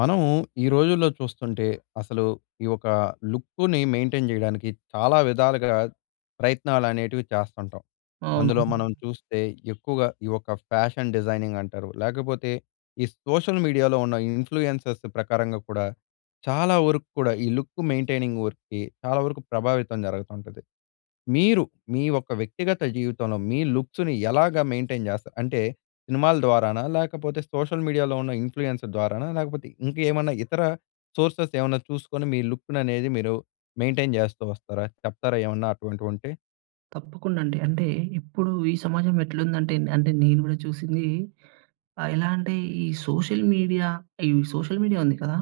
మనము ఈ రోజుల్లో చూస్తుంటే, అసలు ఈ ఒక లుక్కుని మెయింటైన్ జేయడానికి చాలా విధాలుగా ప్రయత్నాలనేటివి చేస్తుంటాం. అవును. అందులో మనం చూస్తే ఎక్కువగా ఈ ఒక్క ఫ్యాషన్ డిజైనింగ్ అంటారు, లేకపోతే ఈ సోషల్ మీడియాలో ఉన్న ఇన్‌ఫ్లూయెన్సెస్ ప్రకారంగా కూడా, చాలా వరకు కూడా ఈ లుక్ మెయింటైనింగ్ వర్క్‌కి చాలా వరకు ప్రభావితం జరగతుంటది. మీరు మీ ఒక్క వ్యక్తిగత జీవితంలో, మీ లుక్స్‌ని ఎలాగా మెయింటైన్ జేస్తా అంటే సినిమాల ద్వారానా, లేకపోతే సోషల్ మీడియాలో ఉన్న ఇన్‌ఫ్లూయెన్స్ ద్వారానా, లేకపోతే ఇంకేమన్నా ఇతర సోర్సెస్ ఏమన్నా చూసుకొని మీ లుక్కుననేది మీరు మెయింటైన్ జేస్తూ వస్తారా? చెప్తారా ఏమన్నా అటువంటివుంటే? తప్పకుండా అండి. అంటే ఇప్పుడు ఈ సమాజం ఎట్లుందంటే నే అంటే నేను గూడా చూసింది ఆహ్, ఎలా అంటే ఈ సోషల్ మీడియా, ఈ సోషల్ మీడియా ఉంది కదా!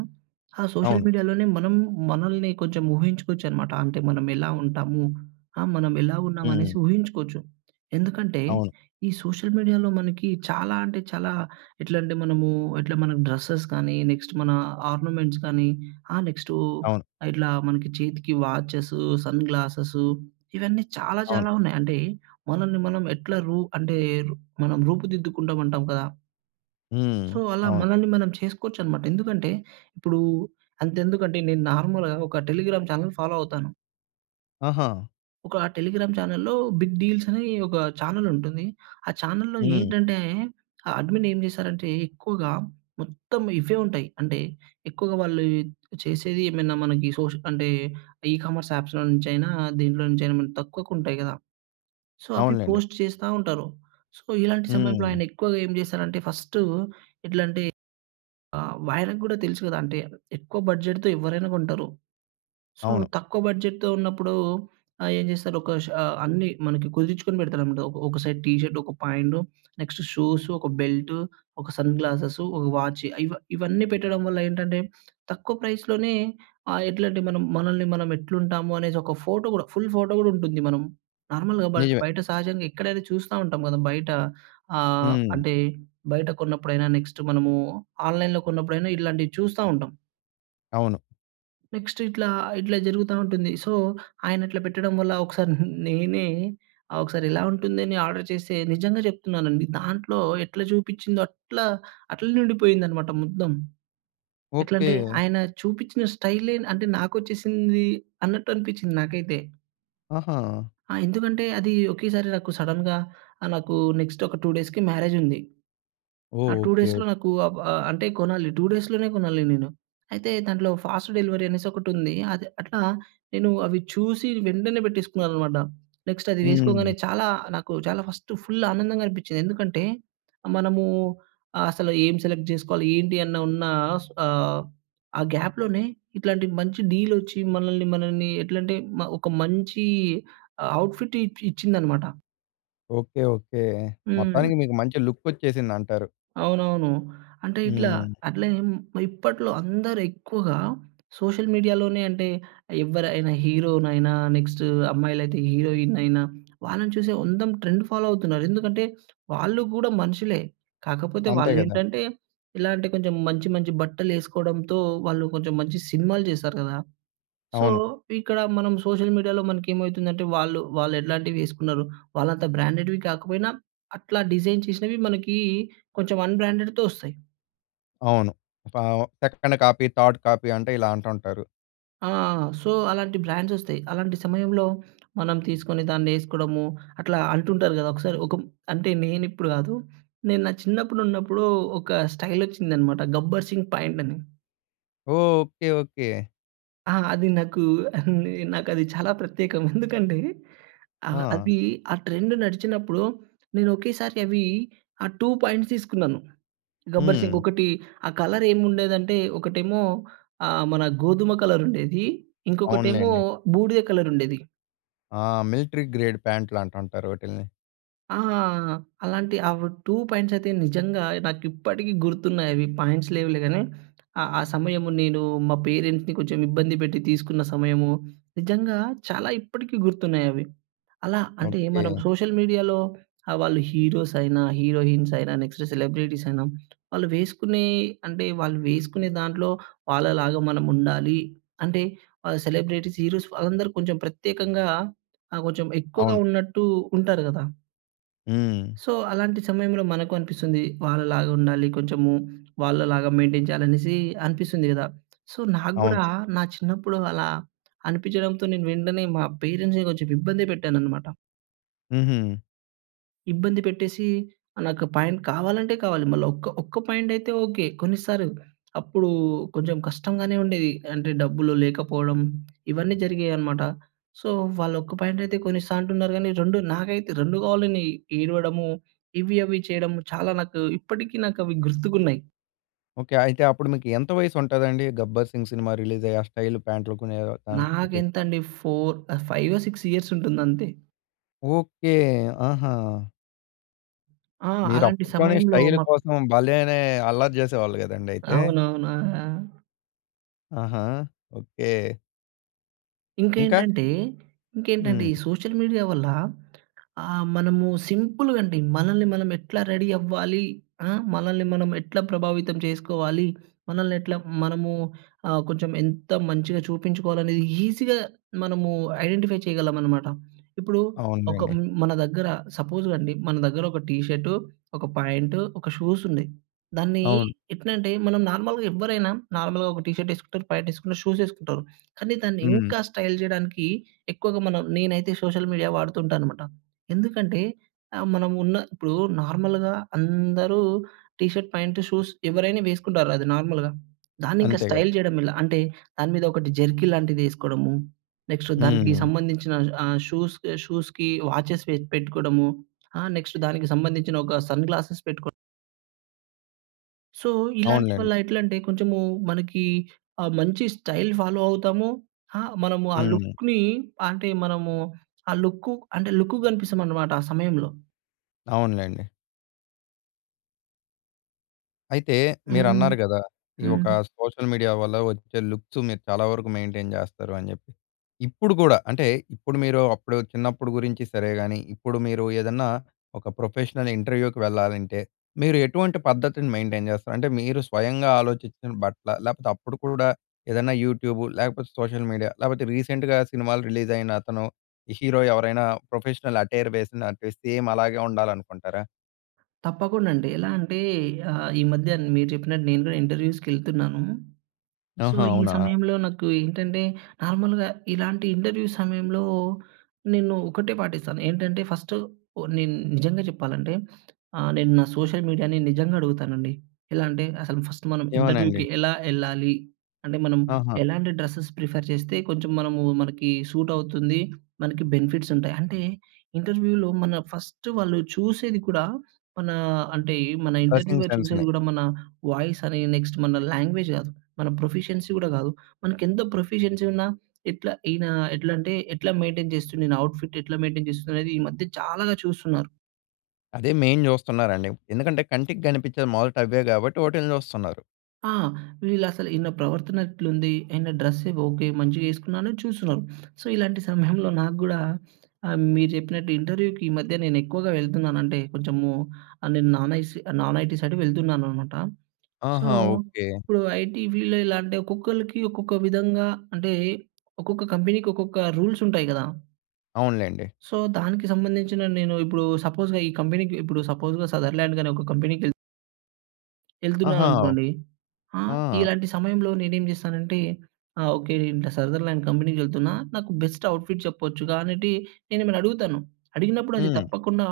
ఆ సోషల్ అవును. మీడియాలోనే మనం మనల్ని కొంచెం ఊహించుకోవచ్చనమాట, అంటే మనం ఎలా ఉంటాము? ఆహ్, మనం ఎలా ఉన్నామనేసి హ్మ్. ఊహించుకోచ్చు. ఎందుకంటే, అవును. ఈ సోషల్ మీడియాలో మనకి చాలా అంటే చాలా ఎట్లంటే మనము ఎట్లా మన డ్రెస్సెస్ కానీ, నెక్స్ట్ మన ఆర్నమెంట్స్ కానీ, ఆహ్, నెక్స్టూ అవును. ఇట్లా మనకి చేతికి వాచెసు, సన్‌గ్లాసెసు ఇవన్నీ చాలా అవును. చాలా ఉన్నాయి. అంటే, మనల్ని మనం ఎట్లా రూ అంటే రు మనం రూపుదిద్దుకుంటాం అంటాం కదా! హ్మ్. సో అలా అవును. మనల్ని మనం చేసుకోవచ్చన్నమాట. ఎందుకంటే, ఇప్పుడు అంతెందుకంటే నేను నార్మల్‌గా ఒక టెలిగ్రామ్ చానెల్ ఫాలో అవుతాను. ఆహా! ఒక టెలిగ్రామ్ చానెల్‌లో బిగ్ డీల్స్ అని ఒక చానెలుంటుంది. ఆ చానెల్‌లో హ్మ్. ఏంటంటే, ఆ అడ్మిన్ ఏం చేశారంటే ఎక్కువగా మొత్తం ఇవే ఉంటాయి. అంటే ఎక్కువగా వాళ్ళు చేసేది ఏమైనా మనకి సోష్ అంటే ఈ కామర్స్ అప్స్‌లో నుంచి అయినా, దీంట్లో నుంచి అయిన మనకు తక్కువకు ఉంటాయి కదా! సో, అవి అవునులెండి. పోస్ట్ చేస్తా ఉంటారు. సో, ఇలాంటి సమయంలో హ్మ్. ఆయన ఎక్కువగా ఏం చేసారంటే ఫస్టు ఎట్లాంటి ఆహ్, ఆయనకి కూడా తెలుసు కదా! అంటే ఎక్కువ బడ్జెట్‌తో ఎవ్వరైనా కొంటారు. సో, అవును. తక్కువ బడ్జెట్‌తో ఉన్నప్పుడు. ఆహ్, ఏం చేస్తారు ఒక షా అన్ని మనకి కుదిర్చుకొని పెడతారన్నమాట. ఒక ఒక సైడ్ టీ షర్టు, ఒక పాయింటు, నెక్స్ట్ షూస్, ఒక బెల్టు, ఒక సన్‌ గ్లాసెస్, ఒక వాఛీ ఇవ ఇవన్నీ పెట్టడం వల్ల ఏంటంటే, తక్కువ ప్రైస్‌లోనే ఆహ్, ఎట్లాంటి మనం మనల్ని మనం ఎట్లు ఉంటాము అనేసి ఒక ఫోటో కూడా, ఫుల్ ఫోటో కూడా ఉంటుంది. మనం నార్మల్‌గా బ నిజమే. బయట సహజంగా ఎక్కడైతే చూస్తా ఉంటాం కదా! బయట ఆహ్, హ్మ్. అంటే బయట కొన్నప్పుడైనా, నెక్స్ట్ మనము ఆన్‍లైన్‍లో కొన్నప్పుడైనా ఇట్లాంటివి చూస్తా ఉంటాం. అవును. నెక్స్ట్ ఇట్లా ఇట్లా జరుగుతా ఉంటుంది. సో, ఆయన అట్లా పెట్టడం వల్ల, ఒకసారి నేనే, ఆ! ఒకసారి ఇలా ఉంటుందని ఆర్డర్ చేస్తే, నిజంగా చెప్తున్నాను అండి దాంట్లో ఎట్లా చూపించిందో అట్లా అట్లానే ఉండిపోయిందన్నమాట మొత్తం. ఎట్లంటే ఓకె. ఆయన చూపిచిన స్టైలే అంటే నాకొచ్చేసింది అన్నట్టు అనిపించింది నాకైతే. ఆహా! ఆ! ఎందుకంటే, అదీ ఒకేసారి నాకు సడన్‌గా ఆహ్, నాకూ నెక్స్టొక 2 డేస్‌కి మ్యారేజుంది. ఆ ఓహ్! 2 ఓకే. ఓ డేస్‌లో నాకూ ఆవ్ ఆహ్, అంటే కొనాలి, 2 డేస్‌లోనే గొనాలి నేను. అయితే, దాంట్లో ఫాస్ట్ డెలివరీ అనేసొకటుంది. అదె అట్లా నేను అవి చూసీ వెంటనే పెట్టేసుకున్నాననమాట. నెక్స్ట్ అది వేసుకోంగానే, హ్మ్. చాలా నాకు చాలా ఫస్టు ఫుల్లానందంగనిపిచ్చింది. ఎందుకంటే, మనమూ అ అసల ఏం సెలెక్ట్ జేసుకోవాలి, ఏంటి అన్న ఉన్నా స్ ఆహ్, ఆ గ్యాప్‍లోనే ఇట్లాంటి మంచి డీలొచ్చి మనలని, మనలని ఎట్లంటే, మ ఒక మంచీ ఆహ్, అవుట్‌ ఫిట్ ఇప్ ఇచ్చిందనమాట. ఓకే. ఓకే. హ్మ్. మొత్తానికి మీకు మంచి లుక్కొచ్చేసిందంటారు. అవునవును. అంటే, ఇట్లా హ్మ్. అట్లా ఏం ఆహ్, ఇప్పట్లో అందరెక్కువగా సోషల్ మీడియాలోనే అంటే, ఎవ్వరైనా హీరోనైన నెక్స్టూ అమ్మాయిలైతే హీరోయినయినా, వాళ్ళను చూసి ఓ అందం ట్రెండు ఫాలో అవుతున్నారు. ఎందుకంటే, వాళ్ళు గూడా మనుషులే. కాకపోతే, అంతే గదా! వాళ్ళేంటంటే, ఇలాంటి కొంచెం మంచి, మంచి బట్టలేసుకోడంతో, వాళ్ళు కొంచెం మంచి సినిమాలు చేశారు గదా! సో, అవును. ఇక్కడా మనం సోషల్ మీడియాలో మనకేమయితుందంటే, వాళ్ళు వాళ్ళెట్లాంటివేసుకున్నారు, వాళ్ళంత బ్రాండెడ్‌వి కాకపోయినా, అట్లా డిజైన్ చేసినవి మనకీ కొంచెం అన్‌బ్రాండెడ్‌తో ఒస్తాయి. అవును. స్టవ సెకండ్ కాపీ, థర్డ్ కాపీ అంటే, ఇలాంటుంటారు. ఆ! సో అలాంటి బ్రాండ్స్ ఒస్తాయి. అలాంటి సమయంలో మనం తీసుకొని దాన్నేసుకోడము. అట్లా అంటుంటారు గదా! ఒక్కసారి ఒక అంటే, నేను ఇప్పుడు గాదు. నేను నా చిన్నప్పుడు ఉన్నప్పుడు ఒక స్టైలొచ్చిందన్నమాట. 'గబ్బర్‌సింగ్' ప్యాంటని. ఓహ్! ఓకే. ఓకే. ఆ! అది నాకు నే నాకది చాలా ప్రత్యేకం. ఎందుకంటే, ఆహ్, ఆ! అది ఆ ట్రెండ్ నడిచినప్పుడు నేనొకేసారి అవి ఆహ్, 2 ప్యాంట్స్ తీసుకున్నాను. హ్మ్. 'గబ్బర్‌సింగ్' ఒకటి ఆ కలర్ ఏముండేదంటే, ఒకటేమో ఆహ్, మన గోధుమ కలరుండేది. ఇంకొకటేమో అవునులేండి. బూడిద కలరుండేది. ఆ! మిలిటరీ గ్రేడ్ ప్యాంట్లనుంటుంటారు వాటిల్ని. ఆ! అలాంటి అవి 2 పాయింట్స్ అయితే నిజంగా నాకిప్పటికి గుర్తున్నాయవి పాంట్స్ లేవులే గానీ, ఆ ఆ సమయము నేను మా పేరెంట్స్‌ని కొంచెం ఇబ్బంది పెట్టి తీసుకున్న సమయము. నిజంగా చాలా ఇప్పటికి గుర్తున్నాయవి. అలా అంటే, మనం ఓకే. సోషల్ మీడియాలో ఆ! వాళ్ళు హీరోస్ అయినా, హీరోయిన్స్ అయినా, నెక్స్ట్ సెలబ్రిటీస్ అయినా వాళ్ళు వేసుకునే అంటే వాళ్ళు వేసుకునే దాంట్లో వాళ్ళలాగా మనం ఉండాలి, అంటే, ఆ సెలబ్రిటీస్, హీరోస్ వాళ్ళందరూ కొంచెం ప్రత్యేకంగా ఆహ్, కొంచెం ఎక్కువగా అవును. ఉన్నట్టు ఉంటారు గదా! హ్మ్. సో, అలాంటి సమయంలో మనకు అనిపిస్తుంది. వాళ్ళలాగా ఉండాలి కొంచెము, వాళ్ళలాగా మెయింటైన్ చేయాలి అనేసి అనిపిస్తుంది గదా! సో, నాకు అవును. గూడా నా చిన్నప్పుడు అలా అనిపించడంతో, నేను వెంటనే మా పేరెంట్స్‌ని కొంచెం ఇబ్బంది పెట్టాననమాట. హుహు. ఇబ్బంది పెట్టేసి, ఆ నాకు ప్యాంట్ కావాలంటే కావాలి. మళ్ళీ ఒక్క ఒక్క ప్యాంటైతే ఓకె, కొన్నిస్తారు. అప్పుడు కొంచెం కష్టంగానే ఉండేది. అంటే డబ్బులు లేకపోవడం ఇవన్నీ జరిగేయనమాట. సో, వాళ్ళొక్క ప్యాంటైతే కొన్నిస్తా అంటున్నారు కానీ 2 నాకైతే, 2 కావాలని ఏడవడము. ఇవి, అవి చేయడము, చాలా నాకు ఇప్పటికి నాకవి గుర్తుకున్నాయి. ఓకె. అయితే అప్పుడు మీకు ఎంత వయసుంటాదండి? 'గబ్బర్ సింగ్' సినిమా రిలీజయి. ఆ స్టైల్ ప్యాంట్లు కొనే టైముకి? నాకెంతండి 4 ఆహ్, ఫైవో 6 ఇయర్సుంటుంది అంతే. ఓకె. ఆహా! ఆ! మీరు అలాంటి అప్పట్లోనే సమయంలో స్టైల్ మ కోసం భలేనే అల్లరి చేసేవాళ్ళు కదండయితే. అవునవును. ఆ! ఆ! ఆహా! ఓకె. ఇంకా. ఇంకేంటంటే, ఇంకేంటంటే ఈ హ్మ్. సోషల్ మీడియా వల్ల ఆహ్, మనము సింపుల్‌గ అండి, మనల్ని మనం ఎట్ల రెడీ అవ్వాలి. ఆ మనల్ని మనం ఎట్లా ప్రభావితం చేసుకోవాలి. మనల్నెట్లా మనము ఆహ్, కొంచెం ఎంత మంచిగా చూపించుకోవాలనేది ఈజీగా మనము ఐడెంటిఫై చేయగలమనమాట. ఇప్పుడు ఒక అవునులేండి. మన దగ్గర సపోజ్ అండి, మన దగ్గర ఒక టీ షర్టు, ఒక ప్యాంటు, ఒక షూస్ ఉన్నై. దాన్ని అవును. ఎట్లంటే, మనం నార్మల్‍గా ఎవ్వరైనా నార్మల్‌గా ఒక టీ షర్ట్ ఏసుకుంటారు, ప్యాంట్ ఏసుకుంటరు, షూస్ ఏసుకుంటారు. కానీ దాన్ని హ్మ్. ఇంకా స్టైల్ చేయడానికి ఎక్కువగా మనం నేనైతే సోషల్ మీడియా వాడుతు ఉంటానమాట. ఎందుకంటే ఆహ్, మనం ఉన్న ఇప్పుడు నార్మల్‍గా అందరూ టీ షర్ట్, ప్యాంట్, షూస్ ఎవరైనా వేసుకుంటారు అది నార్మల్‌గా. దాన్నింకా అంతే గద. స్టైల్ జేయడం ఎలా? అంటే, దాని మీద ఒకటి జెర్కీలాంటిదేసుకోవడము. నెక్స్టు దానికి హ్మ్. సంబంధించిన ఆహ్, షూస్, షూస్‍కి వాచెస్ వె పెట్టుకోవడము. ఆహ్, నెక్స్టు దానికి సంబంధించిన ఒక సన్‌గ్లాసెస్ పెట్టుకో సో, ఇలాంటి అవునులేండి. వల్ల ఎట్లంటే, కొంచమూ మనకీ ఆహ్, మంచి స్టైల్ ఫాలో అవుతాము. హా! మనము ఆ హ్మ్. లుక్‌నీ అంటే, మనము ఆ లుక్కు అంటే, లుక్కుగ గనిపిస్తామనమాట ఆ సమయంలో. అవునులేండి. అయితే, హ్మ్. మీరన్నారు గదా! ఈ హ్మ్. ఒకా సోషల్ మీడియా వల్ల ఒచ్చే లుక్స్ మీరు చాలా వరుకు మెయిన్‌టైన్ జేస్తారు అని చెప్పి. ఇప్పుడు గూడా అంటే, ఇప్పుడు మీరు అప్పుడు చిన్నప్పుడు గురించి సరే గాని, ఇప్పుడు మీరు ఏదన్నా ఒక ప్రొఫెషనల్ ఇంటర్‌వ్యూ‌‌కి వెళ్లాలంటే, మీరు ఎటువంటి పద్ధతిని మెయిన్‌టైన్ జేస్తారు? అంటే, మీరు స్వయంగా ఆలోచిచ్చిన బట్టలా? లేపోతే, అప్పుడు కూడా ఏదన్నా యూట్యూబు, లేకపోతే సోషల్ మీడియా లేపోతే రీసెంట్‌గా సినిమాలు రిలీజయినతను హీరో ఎవరైనా ప్రొఫెషనల్ అటైర్ వేసిండనిపిస్తె సేమ్ అలాగే ఉండాలనుకుంటారా? తప్పకుండండి. ఎలా అంటే, ఆహ్, ఈ మధ్యన మీరు చెప్పినట్టు నేను గూడా ఇంటర్‌వ్యూస్‌కెళ్తున్నాను సో, ఆహా! ఈ అవునా! సమయంలో నాకు ఏంటంటే, నార్మల్‍గా ఇలాంటి ఇంటర్‌వ్యూ‌‌ సమయంలో, నేను ఒకటే పాటిస్తాను. ఏంటంటే, ఫస్టు ఓ నేను నిజంగా చెప్పాలంటే, ఆహ్, నేను నా సోషల్ మీడియాని నిజంగ అడుగుతానండి. ఎలా అంటే, అసలు ఫస్ట్ మనం ఇంటర్‌వ్యూ‌‌కి ఏమోనండి. ఎలా యెళ్ళాలి? అంటే, మనం ఆహా! ఎలాంటి డ్రసెస్ ప్రిఫర్ చేస్తే కొంచెం మనమూ మనకీ సూటవుతుంది. మనకి బెనిఫిట్సుంటాయి. అంటే, ఇంటర్‌వ్యూ‌లో మన ఫస్ట్ వాళ్ళు చూసేది కూడా, మనా అంటే, మన డ్రెస్సింగ్ ఇంటర్‌వ్యూ‌లో చూసేది సెన్స్‌ని. గూడా మనా వాయిసని, నెక్స్ట్ మన లాంగ్వేజ్ గాదు, మన ప్రొఫిషియన్సీ గూడా గాదు. మనకెంత ప్రొఫిషియన్సీ ఉన్నా ఎట్లా ఈయనా ఎట్లంటే, ఎట్లా మెయిన్‌టైన్ చేస్తుండీన, అవుట్‌ఫిట్టెట్లా మెయిన్‌టైన్ చేస్తుందనేదీ ఈ మధ్య చాలా చూస్తున్నారు. అదే మెయిన్ చూస్తున్నారండి. ఎందుకంటే, కంటికి కనిపించేది మొదట అవే కాబట్టి వాట్లిని చూస్తున్నారు. ఆ! వీళ్లసలు ఈల్ల ప్రవర్తనెట్లుంది? ఏంటంటే, డ్రెస్ ఓకె మంచిగా ఎసుకున్నాను చూస్తున్నారు. సో, ఇలాంటి సమయంలో నాకు గుడా ఆహ్, మీరు చెప్పినట్టు ఇంటర్యుకి ఈ మధ్య నేనెక్కువగా వెళ్తున్నాను అంటే కొంచెమూ ఆహ్, నేను నాన్ ఐస్ ఆహ్, నాన్ ఐటీ సైడ్ వెళ్తున్నానన్నమాట. సో, ఆహా! ఓకె. ఇప్పుడు ఐటీ ఫీల్డ్ ఎలా అంటే, ఒక్కొక్కళ్ళకి ఒక్కొక్క విధంగా అంటే ఒక్కొక్క కంపెనీకి, ఒక్కొక్క రూల్స్ ఉంటాయి గదా! అవునులెండి. సో, దానికి సంబంధించిన నేను ఇప్పుడు సపోజ్‌గా ఈ కంపెనీకి ఇప్పుడు సపోజ్‌గా సదర్లాండ్‌ గానీ ఒక కంపెనీకి ఎళ్... ఆహా! ఎళ్తున్నాననుకోండీ. ఆ ఆ! ఇలాంటి సమయంలో నేనేం చేస్తానంటే ఆ! ఓకె అంటే సదర్లాండ్ కంపెనీకెళ్తున్నా నాకు బెస్ట్ అవుట్‌ఫిట్ చెప్పొచ్చుగా అనేటి నేను ఎమన్న అడుగుతాను. అడిగినప్పుడు అది హ్మ్. తప్పకుండా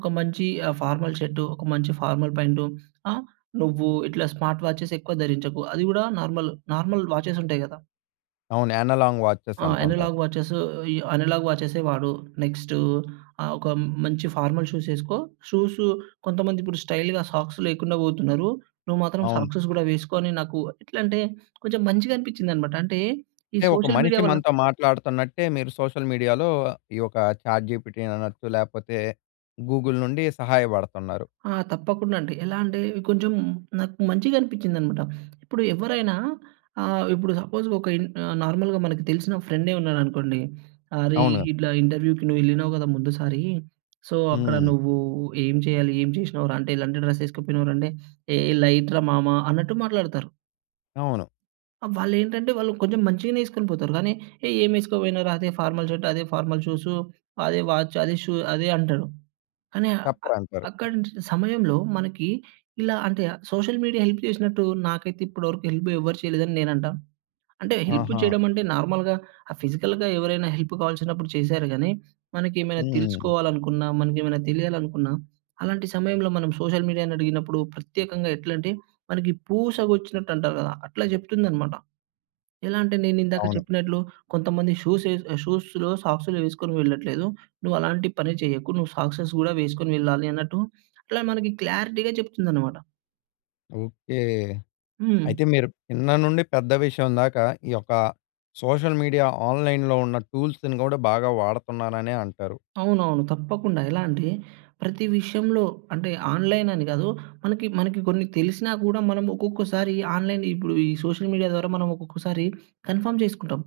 ఒక మంచి ఆహ్, ఫార్మల్ షర్డ్ ఒక మంచి ఫార్మల్ పాంటు ఆ! నువ్వు ఇట్లా స్మార్ట్ వాచెసెక్కువ ధరించకు, అది కూడా నార్మల్, నార్మల్ వాచెస్ ఉంటాయి గదా! అవును అనలాంగ్ వాచెస్ ఆ! అంటుంటారు. అనలాగ్ వాచెస్సు ఈ అనలాగ్ వాచెస్సె వాడు. నెక్స్టు ఆహ్, ఒక మంచి ఫార్మల్ షూస్ ఎసుకో. షూసు కొంతమందిప్పుడు స్టైల్‌గా సాక్స్ లేకుండా పోతున్నారు, నువ్వు మాత్రం అవును. సాక్స్‌స్ కూడా వేసుకొ అని నాకు ఎట్లా అంటే, కొంచెం మంచిగా అనిపిచిందన్నమాట. అంటే ఈ అంటే ఒక సోషల్ మీడియా మనిషి వల్ల మనతో మాట్లాడుతున్నట్టే, మీరు సోషల్ మీడియాలో ఈ యొక్క చాట్‌జీపిటీ అని అనొచ్చు, లేకపోతే గూగుల్ నుండి సహాయపడుతున్నారు. ఆ! తప్పకుండా అండి. ఎలా అంటే కొంచెం నాకు మంచిగా అనిపించిందన్నమాట. ఇప్పుడు ఎవ్వరైనా ఆహ్, ఇప్పుడు సపోజ్ ఒక ఇన్ ఆహ్, నార్మల్‌గా మనకు తెలిసిన ఫ్రెండే ఉన్నాడనుకోండి, అరే! అవునుగా. ఇట్లా ఇంటర్వ్యూ‌కి నువ్వెళ్ళినవు గదా! ముందుసారీ సో, అక్కడ హ్మ్. నువ్వూ ఏం చేయాలి, ఏం చేసినావు రా, అంటే ఎలాంటి డ్రెస్ ఎసుకుపోయినావు రా, అంటే ఏ లైట్ రా మామా అన్నట్టు మాట్లాడతారు. అవును. ఆ! వాళ్లేంటంటే వాళ్ళు కొంచెం మంచిగనే ఏస్కుని పోతారు గానీ ఏ ఏమేసుకు పోయినరా అదే ఫార్మల్ షర్ట్. అదే ఫార్మల్ షూస్, అదే వాచ్, అదే షూ. అదే అంటాడు. అని ఆహ్, చెప్పరంటారు. అక్కడ్ నుంచి సమయంలో మనకి ఇలా అంటే, సోషల్ మీడియా హెల్ప్ చేసినట్టు నాకైతే ఇప్పటి వరకు హెల్ప్ ఎవ్వరు చేయలేదని నేనంటాను. అంటే హెల్పు ఆహా! చేయడం అంటే, నార్మల్‌గా ఆ ఫిజికల్‌గా ఎవరైనా హెల్పు కావాల్సినప్పుడు చేసారు గాని, మనకి ఏమైనా హ్మ్. తెలుసుకోవాలనుకున్న, మనకి ఏమైనా తెలియాలనుకున్న అలాంటి సమయంలో మనం సోషల్ మీడియా‌ని అడిగినప్పుడు ప్రత్యేకంగా ఎట్లంటే, మనకి పూసగుచ్చినట్టుంటారు గదా! అట్లా చెప్తుందన్నమాట. ఎలా అంటే, నేను ఇందాక అవును. చెప్పినట్లు కొంతమంది షూస్ ఏస్ షూస్‌లో సాక్సులు వేసుకొని వెళ్ళట్లేదు. నువ్వు అలాంటి పని చేయకు. నువ్వు సాక్సెస్ కూడా వేసుకొని వెళ్ళాలి అన్నట్టు అలా మనకి క్లారిటీగా చెప్తుందన్నమాట. ఓకే. హ్మ్. అయితే మీరు చిన్న నుండి పెద్ద విషయం దాకా, ఈ యొక్క సోషల్ మీడియా ఆన్‍లైన్‍లో ఉన్న టూల్స్‌ని గూడా బాగా వాడతున్నాననే అంటారు. అవునవును. తప్పకుండా ఎలా అంటే, ప్రతి విషయంలో అంటే ఆన్‍లైనని గాదు. మనకి మనకి కొన్ని తెలిసినా గూడా మనము ఒక్కొక్కసారి, ఆన్‍లైన్ ఇప్పుడు ఈ సోషల్ మీడియా ద్వారా మనం ఒక్కొక్కసారి కన్ఫర్మ్ చేసుకుంటాం.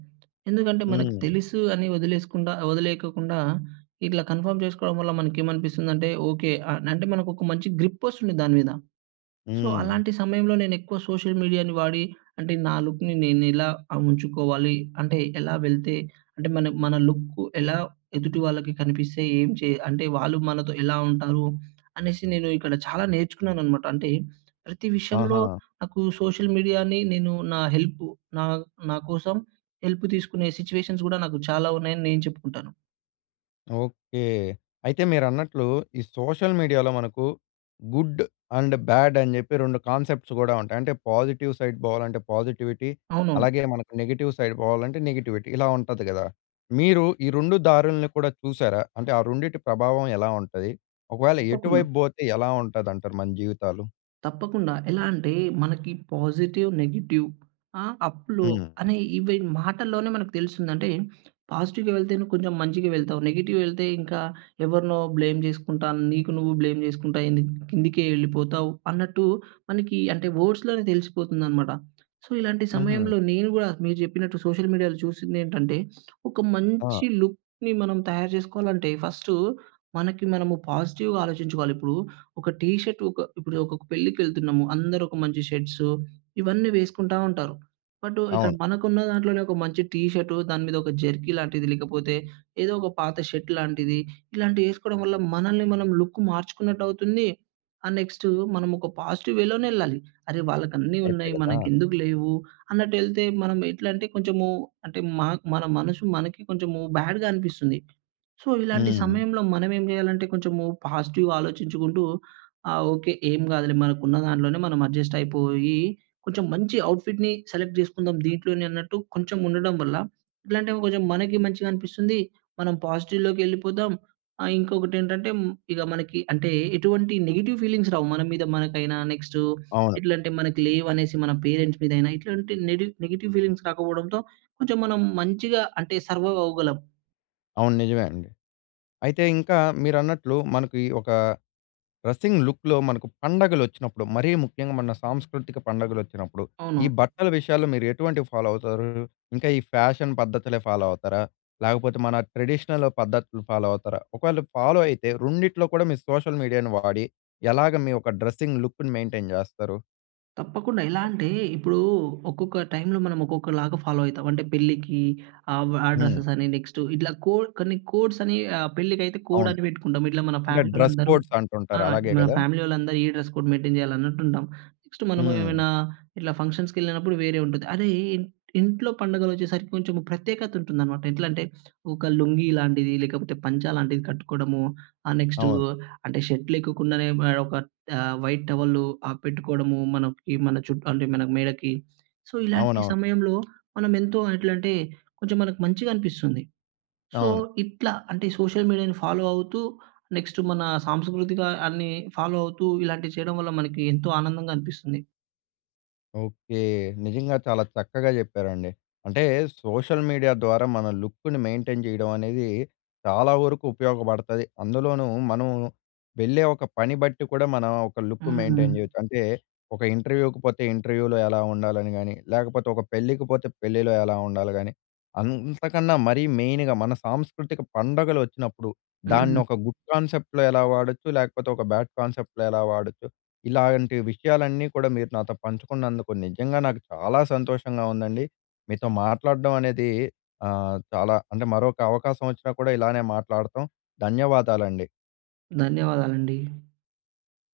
ఎందుకంటే మనకు హ్మ్. తెలుసు అని వదిలేసుకుండా వదిలేయ్యకుండా ఇట్లా కన్ఫర్మ్ చేసుకోవడం వల్ల మనకేమనిపిస్తుందంటే, ఓకే, ఆహ్ అంటే మనకొక మంచి గ్రిపొస్తుంది దాని మీద. సో, హ్మ్. అలాంటి సమయంలో నేనెక్కువ సోషల్ మీడియా‌ని వాడి, అంటే నా లుక్‌ని నేనిలా ఆ! ఉంచుకోవాలి. అంటే ఎలా వెళ్తే అంటే మన మన లుక్కు ఎలా ఎదుటి వాళ్ళకి కనిపిస్తే, ఏం చే అంటే వాళ్ళు మనతో ఎలా ఉంటారు అనేసి నేను ఇక్కడ చాలా నేర్చుకున్నాననమాట. అంటే ప్రతి విషయంలో ఆహా! నాకు సోషల్ మీడియాని నేను నా హెల్పు నా నాకోసం హెల్పు తీసుకునే సిచువేషన్స్ గూడా నాకు చాలా ఉన్నాయని నేను చెప్పుకుంటాను. ఓకే. అయితే మీరన్నట్లు, ఈ సోషల్ మీడియాలో మనకు గుడ్ అండ్ బాడ్ అని చెప్పి 2 కాన్సెప్ట్స్ కూడా ఉంటాయి. అంటే పాజిటివ్ సైడ్ పోవాలంటే పాజిటివిటీ. అవును. అలాగే మనకు నెగెటివ్ సైడ్ పోవాలంటే నెగటివిటీ. ఇలా ఉంటది కదా! మీరు ఈ 2 దారులను కూడా చూసారా? అంటే ఆ రెండిటి ప్రభావం ఎలా ఉంటది? ఒకవేళ తప్పకుండా. ఎటువైపు బోతే ఎలా ఉంటదంటారు మన జీవితాలు? తప్పకుండా ఎలా అంటే, మనకి పాజిటివ్, నెగెటివ్ ఆ! అప్‌‌, లో హ్మ్. అనే ఇవి మాటల్లోనే మనకు తెలుస్తుంది. అంటే పాజిటివ్‌గా వెళ్తే నువ్వు కొంచెం మంచిగా వెళ్తావు, నెగెటివ్ వెళ్తే ఇంకా ఎవరినో బ్లేమ్ చేసుకుంటా, నీకు నువ్వు బ్లేమ్ చేసుకుంటా ఏంది కిందికే వెళ్ళిపోతావు. అన్నట్టు మనకి, అంటే వర్డ్స్‌లోనే తెలిసిపోతుందనమాట. సో, ఇలాంటి హుహు. సమయంలో నేను కూడా నువు చెప్పినట్టు సోషల్ మీడియాలో చూసింది ఏంటంటే, ఒక మంచి ఆ! లుక్‌ని మనం తయారు చేసుకోవాలంటే ఫస్టు మనకి మనము పాజిటివ్‌గా ఆలోచించుకోవాలి. ఇప్పుడు ఒక టీ షర్టు, ఒక ఇప్పుడు ఒక పెళ్ళికెళ్తున్నము, అందరూ ఒక మంచి షర్ట్స్ ఇవన్నీ వేసుకుంటా ఉంటారు. బట్టు ఇక్కడ అవును. మనకున్న దాంట్లోనే ఒక మంచి టీ షర్టు దాని మీద ఒక జెర్కీ లాంటిది, లేకపోతే ఏదో ఒక పాత షర్ట్‌లాంటిది ఇలాంటివి వేసుకోవడం వల్ల మనల్ని మనం లుక్ మార్చుకున్నట్టు అవుతుంది. ఆహ్, నెక్స్టు మనమొక పాజిటివ్ వేలోనే ఎళ్ళాలి. అరే వాళ్ళకన్నీ కరెక్టే ఉన్నాయి, కదా! మనకేందుకు లేవు, అన్నట్టు ఏళ్తే మనం ఎట్లంటే కొంచెము అంటే మాక్ మన మనసు మనకి కొంచెం బ్యాడ్‌గా అనిపిస్తుంది. సో ఇలాంటి హ్మ్. సమయంలో మనం ఏం చేయాలంటే, కొంచెం పాజిటివ్‌గా ఆలోచించుకుంటూ ఆహ్, ఓకె ఏమి కాదులే మనకు ఉన్న దాంట్లోనే మనం అడ్జస్ట్ అయిపోయి కొంచెం మంచి అవుట్‌ఫిట్‌ని సెలెక్ట్ చేసుకుందాం. దీంట్లోనే అన్నట్టు కొంచెం ఉండడం వల్ల ఎట్లాంటే, కొంచెం మనకి మంచిగా అనిపిస్తుంది. మనం పాజిటివ్‌లోకేళ్ళిపోదాం. ఆహ్, ఇంకొకటేంటంటే ఇగా మనకి అంటే ఎటువంటి నెగెటివ్ ఫీలింగ్స్ రావు మన మీద మనకైనా, నెక్స్టు అవును. ఎట్లాంటే మనకు లేవు అనేసి మన పేరెంట్స్ మీదైన. ఇట్లాంటి నెడి నెగెటివ్ ఫీలింగ్స్ రాకపోవడంతో కొంచెం మనం మంచిగా అంటే సర్వైవ్ అవ్వగలం. అవును నిజమేండి. అయితే ఇంకా మీరన్నట్లు మనకి ఒక డ్రెసింగ్ లుక్‌లో మనకు పండుగలోచ్చినప్పుడు మరీ ముఖ్యంగా మన సాంస్కృతిక పండుగలోచ్చినప్పుడు, ఈ అవునవును. బట్టల విషయాల్లో మీరు ఎటువంటివి ఫాలో అవుతారు? ఇంకా ఈ ఫ్యాషన్ పద్ధతులే ఫాలో అవుతారా? లేకపోతే మన ట్రెడిషనల్ పద్ధతులు ఫాలో అవుతారా? ఒకవేళ ఫాలో అయితే రెండిట్లో కూడా మీరు సోషల్ మీడియాను వాడి ఎలాగ మీ యొక్క డ్రెస్సింగ్ లుక్‌ని మెయింటైన్ చేస్తారు? తప్పకుండా! ఎలాంటే, ఇప్పుడు ఒక్కొక్క టైమ్‌లో మనం ఒక్కొక్కలాగా ఫాలో అయితం. అంటే, పెళ్లికి ఆబ్ ఆ హ్మ్. డ్రెసే‌స్ అని నెక్స్ట్ ఇట్లా కోడ్ కొన్ని కోడ్స్ అని ఆహ్, పెళ్ళికి అయితే కోడ్ అవును. అని పెట్టుకుంటాం. ఇట్లా మన అంటే, ఫ్యామిలీ డ్రస్ వాళ్ళందరూ కోడ్స్ ఆ! అంటుంటారు. అలాగే మన కదా! ఫ్యామిలీ వాళ్ళందరూ ఈ డ్రెస్ కోడ్ మెయింటైన్ చేయాలి అన్నట్టు ఉంటాం. నెక్స్ట్ హ్మ్. మనమేమైనా ఇట్ల ఫంక్షన్స్‌కేళ్ళినప్పుడు వేరే ఉంటుంది. అరేయ్! ఇన్ ఇంట్లో పండుగలు వచ్చేసరికి కొంచము ప్రత్యేకత ఉంటుందనమాట. ఎట్లంటే, ఒక లుంగీ లాంటిది లేకపోతే పంచ లాంటిది కట్టుకోవడము. ఆ నెక్స్టు అవును. అంటే, షర్ట్ లేకొకుండానే ఆహ్, మే ఒక ఆహ్, వైట్ టవలు ఆహ్, పెట్టుకోవడము, మనం ఇవి మన చుట్టూ అంటే మన మేడకి. సో ఇలాంటి అవునవును. సమయంలో మనం ఎంతో ఎట్లంటే కొంచెం మనకు మంచిగనిపిస్తుంది. సో అవును. ఇట్లా అంటే, సోషల్ మీడియాను ఫాలో అవుతూ నెక్స్ట్ మన సాంస్కృతికాన్ని ఫాలో అవుతూ ఇలాంటివి చేయడం వల్ల మనకి ఎంతో ఆనందంగా అనిపిస్తుంది. ఓకే. నిజంగా చాలా చక్కగా చెప్పారండి. అంటే సోషల్ మీడియా ద్వారా మన లుక్‌ని మెయింటైన్ చేయడం అనేది చాలా వరకు ఉపయోగపడతది. అందులోనూ మనం వెళ్ళే ఒక పని బట్టి కూడా మనం ఒక లుక్ మెయింటైన్ హ్మ్. చేయొచ్చు. అంటే, ఒక ఇంటర్‌వ్యూ‌కి పోతే ఇంటర్‌వ్యూలో ఎలా ఉండాలని గానీ, లేకపోతే ఒక పెళ్ళికి పోతే పెళ్ళిలో ఎలా ఉండాలి గానీ, అంతకన్నా మరీ మెయిన్‌గా మన సాంస్కృతిక పండుగలు ఒచ్చినప్పుడు హ్మ్. దానోక గుడ్ కాన్సెప్ట్‌లో ఎలా వాడొచ్చు, లేకపోతే ఒక బ్యాడ్ కాన్సెప్ట్‌లో ఎలా వాడొచ్చు. ఇలాంటి విషయాలన్నీ కూడా మీరు నాతో పంచుకున్నందుకు నిజంగా నాకు చాలా సంతోషంగా ఉందండి. మీతో మాట్లాడడం అనేది ఆహ్, చాలా అంటే మరొక అవకాశం వచ్చినా కూడా ఇలానే మాట్లాడతాం. ధన్యవాదాలండి. ధన్యవాదాలండి.